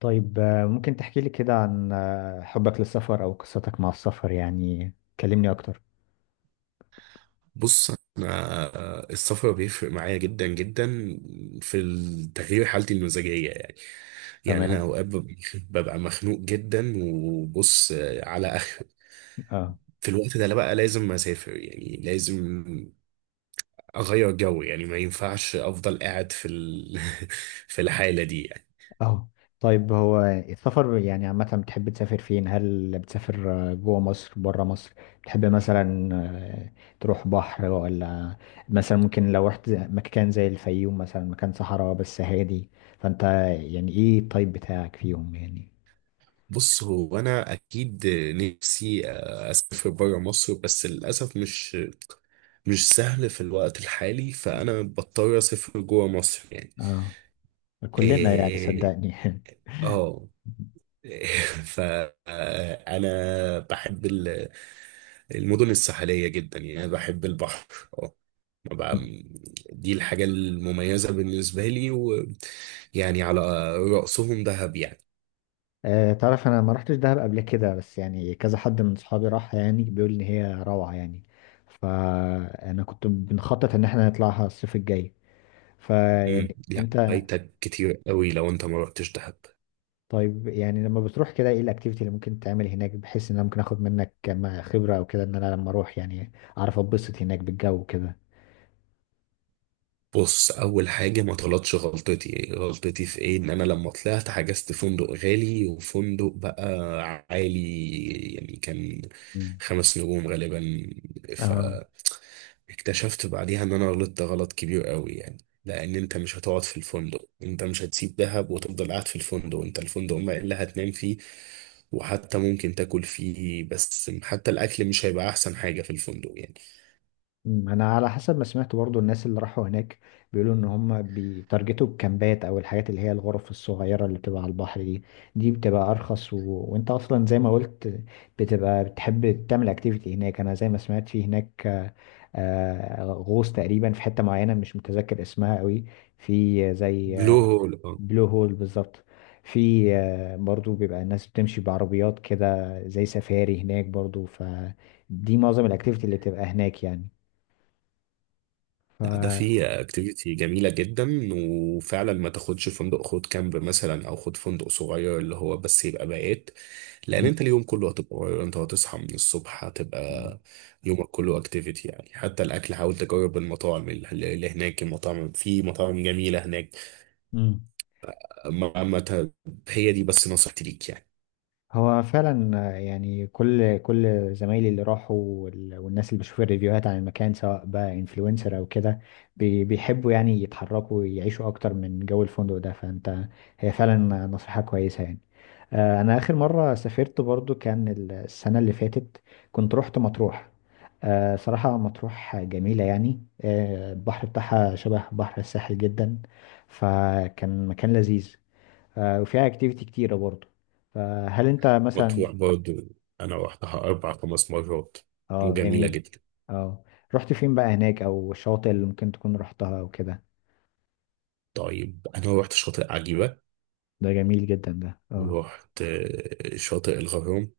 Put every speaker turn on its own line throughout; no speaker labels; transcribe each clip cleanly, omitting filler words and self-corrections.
طيب، ممكن تحكي لي كده عن حبك للسفر أو قصتك مع السفر يعني. كلمني أكتر.
بص، انا السفر بيفرق معايا جدا جدا في تغيير حالتي المزاجيه يعني. يعني انا
تمام.
اوقات ببقى مخنوق جدا، وبص على اخر
اه.
في الوقت ده، لا بقى لازم اسافر، يعني لازم اغير جو. يعني ما ينفعش افضل قاعد في في الحاله دي يعني.
اه. طيب، هو السفر يعني عامة بتحب تسافر فين؟ هل بتسافر جوه مصر بره مصر؟ بتحب مثلا تروح بحر، ولا مثلا ممكن لو رحت مكان زي الفيوم مثلا مكان صحراء بس هادي؟ فأنت يعني إيه الطيب بتاعك فيهم يعني؟
بص، هو انا اكيد نفسي اسافر بره مصر، بس للاسف مش سهل في الوقت الحالي، فانا بضطر اسافر جوه مصر يعني.
اه، كلنا يعني
إيه،
صدقني.
اه. فانا بحب المدن الساحليه جدا، يعني بحب البحر. اه. ما بقى- دي الحاجه المميزه بالنسبه لي، ويعني على رأسهم دهب يعني.
تعرف انا ما رحتش دهب قبل كده، بس يعني كذا حد من صحابي راح يعني بيقول ان هي روعة يعني. فانا كنت بنخطط ان احنا نطلعها الصيف الجاي، فيعني
لا،
انت...
فايتك كتير قوي لو انت ما رحتش دهب.
طيب يعني لما بتروح كده ايه الاكتيفيتي اللي ممكن تعمل هناك بحيث ان انا ممكن اخد منك كم خبرة او كده، ان انا لما اروح يعني اعرف اتبسط هناك بالجو كده.
بص، اول حاجه ما تغلطش غلطتي. غلطتي في ايه؟ ان انا لما طلعت حجزت فندق غالي، وفندق بقى عالي يعني، كان
مم.
خمس نجوم غالبا.
اه.
فاكتشفت بعديها ان انا غلطت غلط كبير قوي يعني، لان انت مش هتقعد في الفندق. انت مش هتسيب دهب وتفضل قاعد في الفندق. انت الفندق ما اللي هتنام فيه، وحتى ممكن تاكل فيه، بس حتى الاكل مش هيبقى احسن حاجه في الفندق يعني.
مم، انا على حسب ما سمعت برضو الناس اللي راحوا هناك بيقولوا ان هم بيتارجتوا الكامبات او الحاجات اللي هي الغرف الصغيره اللي بتبقى على البحر دي. دي بتبقى ارخص و... وانت اصلا زي ما قلت بتبقى بتحب تعمل اكتيفيتي هناك. انا زي ما سمعت في هناك غوص تقريبا في حته معينه مش متذكر اسمها قوي، في زي...
بلو هول.
بلو هول بالظبط. في برضو بيبقى الناس بتمشي بعربيات كده زي سفاري هناك برضو، فدي معظم الاكتيفيتي اللي بتبقى هناك
لا، ده
يعني.
في اكتيفيتي جميلة جدا. وفعلا ما تاخدش فندق، خد كامب مثلا او خد فندق صغير، اللي هو بس يبقى بقيت. لان
مم.
انت اليوم كله هتبقى غير، انت هتصحى من الصبح،
مم.
هتبقى يومك كله اكتيفيتي يعني. حتى الاكل حاول تجرب المطاعم اللي هناك، المطاعم، في مطاعم جميلة هناك.
مم.
ما ما ت- هي دي بس نصيحتي ليك يعني.
هو فعلا يعني كل زمايلي اللي راحوا والناس اللي بشوف الريفيوهات عن المكان سواء بقى انفلونسر او كده، بيحبوا يعني يتحركوا ويعيشوا اكتر من جو الفندق ده، فانت... هي فعلا نصيحة كويسة يعني. انا اخر مرة سافرت برضو كان السنة اللي فاتت، كنت رحت مطروح. صراحة مطروح جميلة يعني، البحر بتاعها شبه بحر الساحل جدا، فكان مكان لذيذ. وفيها اكتيفيتي كتيرة برضه، فهل انت مثلا...
مطروح برضو، انا روحتها اربع خمس مرات،
اه
وجميلة
جميل.
جدا.
اه، رحت فين بقى هناك او الشواطئ اللي ممكن تكون رحتها او كده؟
طيب، انا روحت شاطئ عجيبة،
ده جميل جدا ده، اه.
رحت شاطئ الغرام،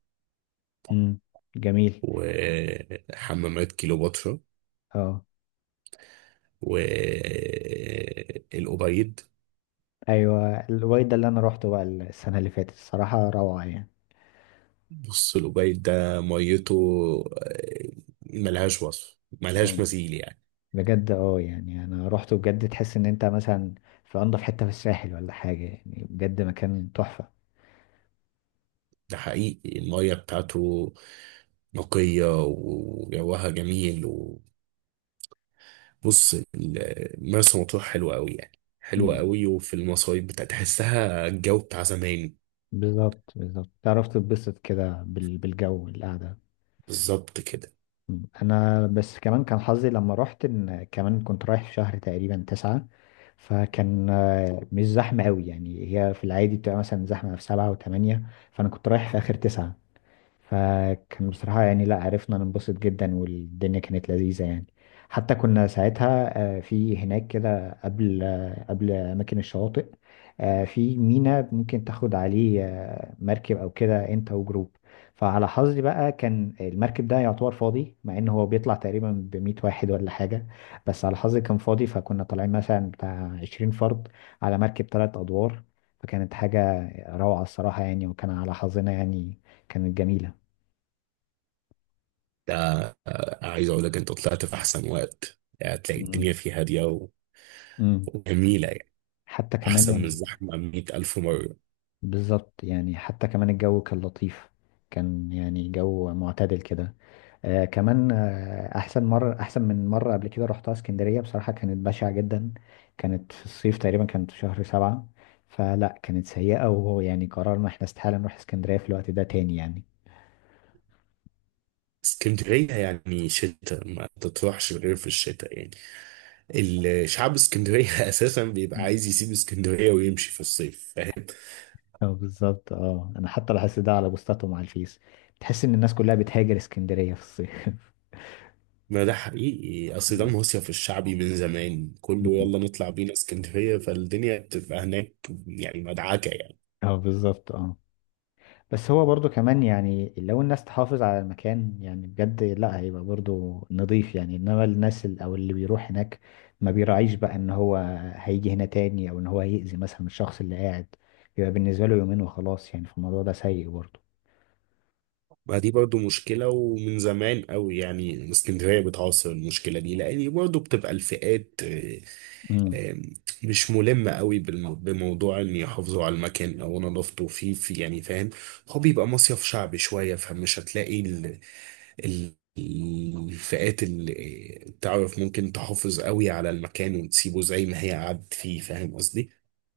امم، جميل.
وحمامات كيلوباترا،
اه،
والأوبايد.
ايوه الوايد ده اللي انا روحته بقى السنة اللي فاتت، الصراحة روعة يعني.
بص الأوبايد ده ميته، آه، ملهاش وصف، ملهاش
اه،
مثيل يعني.
بجد، اه يعني انا روحته بجد، تحس ان انت مثلا في انضف حتة في الساحل ولا حاجة، يعني بجد مكان تحفة.
ده حقيقي، المية بتاعته نقية، وجوها جميل. وبص، مرسى مطروح حلوة أوي يعني، حلوة
امم،
أوي، وفي المصايف بتاع تحسها الجو بتاع زمان.
بالظبط بالظبط، تعرف تتبسط كده بالجو القعدة.
بالظبط كده.
انا بس كمان كان حظي لما رحت ان كمان كنت رايح في شهر تقريبا تسعة، فكان مش زحمة قوي، يعني هي في العادي بتبقى مثلا زحمة في سبعة وثمانية، فانا كنت رايح في اخر تسعة، فكان بصراحة يعني لا عرفنا ننبسط جدا والدنيا كانت لذيذة يعني. حتى كنا ساعتها في هناك كده قبل قبل أماكن الشواطئ، في ميناء ممكن تاخد عليه مركب أو كده أنت وجروب. فعلى حظي بقى كان المركب ده يعتبر فاضي مع إن هو بيطلع تقريبا بمية واحد ولا حاجة، بس على حظي كان فاضي، فكنا طالعين مثلا بتاع عشرين فرد على مركب تلات أدوار، فكانت حاجة روعة الصراحة يعني، وكان على حظنا يعني، كانت جميلة.
ده عايز أقول لك، أنت طلعت في أحسن وقت يعني، هتلاقي
مم.
الدنيا فيه هادية
مم.
وجميلة يعني.
حتى
أحسن من
كمان...
الزحمة مية ألف مرة.
بالظبط، يعني حتى كمان الجو كان لطيف، كان يعني جو معتدل كده. آه كمان، آه احسن مرة، احسن من مرة قبل كده رحتها اسكندرية، بصراحة كانت بشعة جدا، كانت في الصيف تقريبا كانت في شهر سبعة، فلا كانت سيئة، وهو يعني قررنا احنا استحالة نروح اسكندرية في الوقت ده تاني يعني.
اسكندرية يعني شتاء، ما تطرحش غير في الشتاء يعني. الشعب اسكندرية أساسا بيبقى
مم.
عايز يسيب اسكندرية ويمشي في الصيف، فاهم؟
اه بالظبط، اه انا حتى لاحظت ده على بوستاتهم على الفيس، تحس ان الناس كلها بتهاجر اسكندرية في الصيف.
ما ده حقيقي، أصل ده
مم.
مصيف الشعبي من زمان، كله
مم.
يلا نطلع بينا اسكندرية، فالدنيا بتبقى هناك يعني، مدعكة يعني.
اه بالظبط، اه. بس هو برضو كمان يعني لو الناس تحافظ على المكان يعني بجد، لا هيبقى برضو نظيف يعني، انما الناس او اللي بيروح هناك ما بيراعيش بقى ان هو هيجي هنا تاني او ان هو هيأذي مثلا الشخص اللي قاعد، بيبقى بالنسبة له يومين وخلاص يعني، فالموضوع ده سيء برضو.
ما دي برضو مشكلة ومن زمان قوي يعني، اسكندرية بتعاصر المشكلة دي، لأن برضو بتبقى الفئات آه، مش ملمة قوي بموضوع إن يحافظوا على المكان أو نظافته، فيه في يعني، فاهم؟ هو بيبقى مصيف شعبي شوية، فمش هتلاقي ال الفئات اللي تعرف ممكن تحافظ قوي على المكان وتسيبه زي ما هي قعدت فيه. فاهم قصدي؟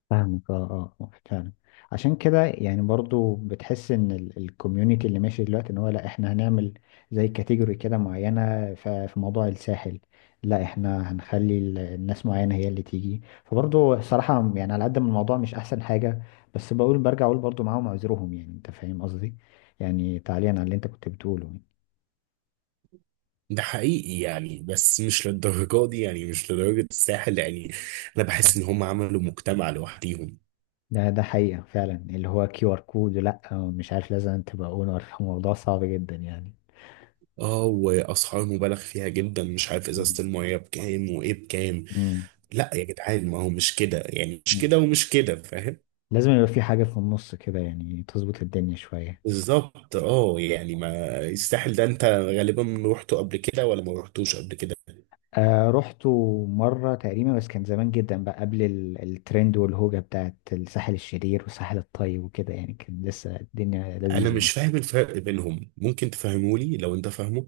فاهمك، اه اه فعلا. عشان كده يعني برضو بتحس ان الكوميونتي اللي ماشي دلوقتي ان هو لا احنا هنعمل زي كاتيجوري كده معينة في موضوع الساحل، لا احنا هنخلي الناس معينة هي اللي تيجي، فبرضو صراحة يعني على قد ما الموضوع مش احسن حاجة، بس بقول برجع اقول برضو معاهم عذرهم يعني انت فاهم قصدي، يعني تعليقا على اللي انت كنت بتقوله يعني.
ده حقيقي يعني، بس مش للدرجة دي يعني، مش لدرجة الساحل يعني. أنا بحس إن هم عملوا مجتمع لوحديهم.
ده حقيقة فعلا اللي هو كيو ار كود، لا مش عارف لازم تبقى اونر، موضوع صعب جدا يعني.
اه، وأسعار مبالغ فيها جدا، مش عارف
مم.
إزازة المية بكام وإيه بكام. لا يا جدعان، ما هو مش كده يعني، مش
مم.
كده ومش كده، فاهم؟
لازم يبقى في حاجة في النص كده يعني تظبط الدنيا شوية.
بالظبط اه، يعني ما الساحل ده أنت غالبا روحته قبل كده ولا ما روحتوش قبل كده؟
آه رحت مرة تقريبا، بس كان زمان جدا بقى قبل الترند والهوجة بتاعت الساحل الشرير والساحل الطيب وكده، يعني كان لسه الدنيا
أنا
لذيذة يعني.
مش فاهم الفرق بينهم، ممكن تفهمولي لو أنت فاهمه؟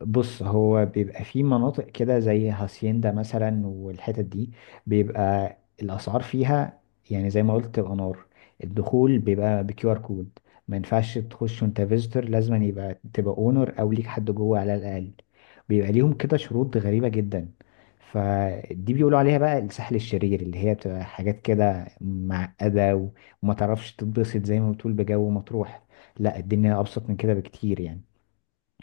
بص هو بيبقى في مناطق كده زي هاسيندا مثلا والحتت دي، بيبقى الأسعار فيها يعني زي ما قلت تبقى نار. الدخول بيبقى بكيو ار كود، ما ينفعش تخش وانت فيزيتور، لازم يبقى تبقى اونر او ليك حد جوه على الأقل، بيبقى ليهم كده شروط غريبة جدا. فدي بيقولوا عليها بقى الساحل الشرير، اللي هي بتبقى حاجات كده معقدة وما تعرفش تتبسط زي ما بتقول بجو مطروح، لا الدنيا أبسط من كده بكتير يعني،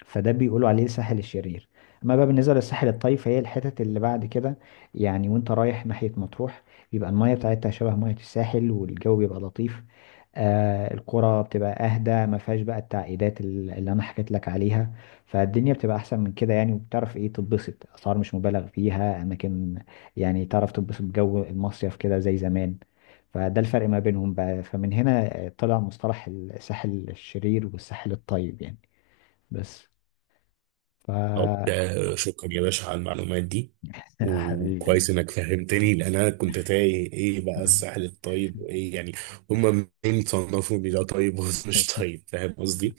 فده بيقولوا عليه الساحل الشرير. اما بقى بالنسبه للساحل الطيب فهي الحتت اللي بعد كده، يعني وانت رايح ناحيه مطروح بيبقى المايه بتاعتها شبه ميه الساحل والجو بيبقى لطيف. آه القرى بتبقى اهدى، ما فيهاش بقى التعقيدات اللي انا حكيت لك عليها، فالدنيا بتبقى احسن من كده يعني، وبتعرف ايه تتبسط، اسعار مش مبالغ فيها، اماكن يعني تعرف تتبسط بجو المصيف كده زي زمان. فده الفرق ما بينهم بقى، فمن هنا طلع مصطلح الساحل الشرير والساحل الطيب يعني، بس. ف
وبتاع، شكرا يا باشا على المعلومات دي.
يا حبيبي.
وكويس انك فهمتني، لان انا كنت تايه ايه بقى الساحل الطيب وايه يعني، هما منين صنفوا ان ده طيب وده مش طيب؟ فاهم قصدي؟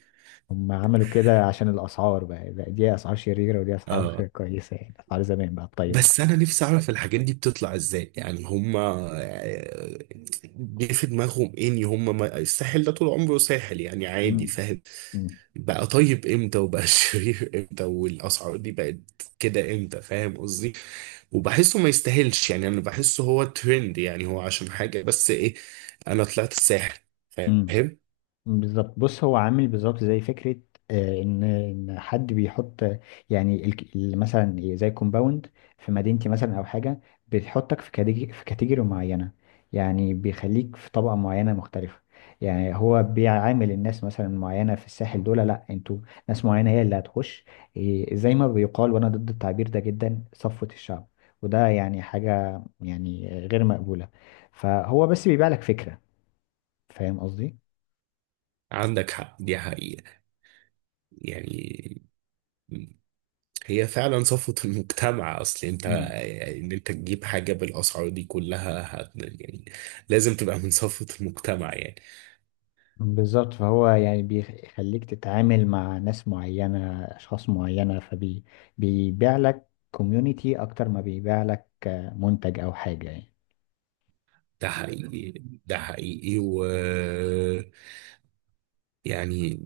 هم عملوا كده عشان الأسعار بقى دي أسعار شريرة ودي أسعار
اه.
كويسة، يعني أسعار زمان بقى الطيبة.
بس انا نفسي اعرف الحاجات دي بتطلع ازاي يعني، هما آه، جه في دماغهم ايه؟ ان هما ما... الساحل ده طول عمره ساحل يعني، عادي،
مم.
فاهم؟
مم.
بقى طيب امتى، وبقى شرير امتى، والاسعار دي بقت كده امتى؟ فاهم قصدي؟ وبحسه ما يستاهلش يعني، انا بحسه هو ترند يعني، هو عشان حاجة بس، ايه؟ انا طلعت الساحل،
مم.
فاهم؟
بالظبط، بص هو عامل بالظبط زي فكرة إن حد بيحط يعني مثلا زي كومباوند في مدينتي مثلا أو حاجة، بتحطك في كاتيجوري معينة، يعني بيخليك في طبقة معينة مختلفة، يعني هو بيعامل الناس مثلا معينة في الساحل دول، لأ أنتوا ناس معينة هي اللي هتخش، إيه، زي ما بيقال وأنا ضد التعبير ده جدا، صفوة الشعب، وده يعني حاجة يعني غير مقبولة، فهو بس بيبيع لك فكرة، فاهم قصدي؟
عندك حق، دي حقيقة يعني، هي فعلا صفوة المجتمع. اصل انت ان انت تجيب حاجة بالاسعار دي كلها يعني لازم تبقى من صفوة المجتمع يعني.
بالظبط، فهو يعني بيخليك تتعامل مع ناس معينة أشخاص معينة، فبيبيع لك كوميونيتي أكتر ما بيبيع لك منتج أو حاجة يعني.
ده حقيقي، ده حقيقي و يعني،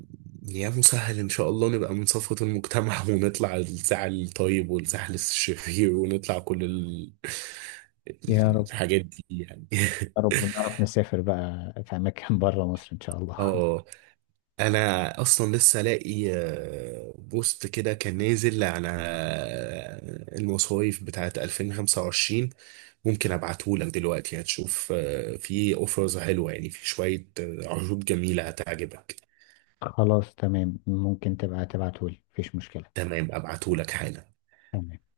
يا مسهل ان شاء الله نبقى من صفوة المجتمع ونطلع الساعة الطيب والساعة الشرير، ونطلع كل
يا رب.
الحاجات دي يعني.
يا رب، ونعرف نسافر بقى في أماكن بره مصر إن شاء الله.
اه، انا اصلا لسه لاقي بوست كده كان نازل على المصايف بتاعت 2025، ممكن ابعته لك دلوقتي، هتشوف في اوفرز حلوة يعني، في شوية عروض جميلة هتعجبك.
خلاص تمام، ممكن تبقى تبعتهولي مفيش مشكلة.
تمام، ابعته لك حالا.
تمام.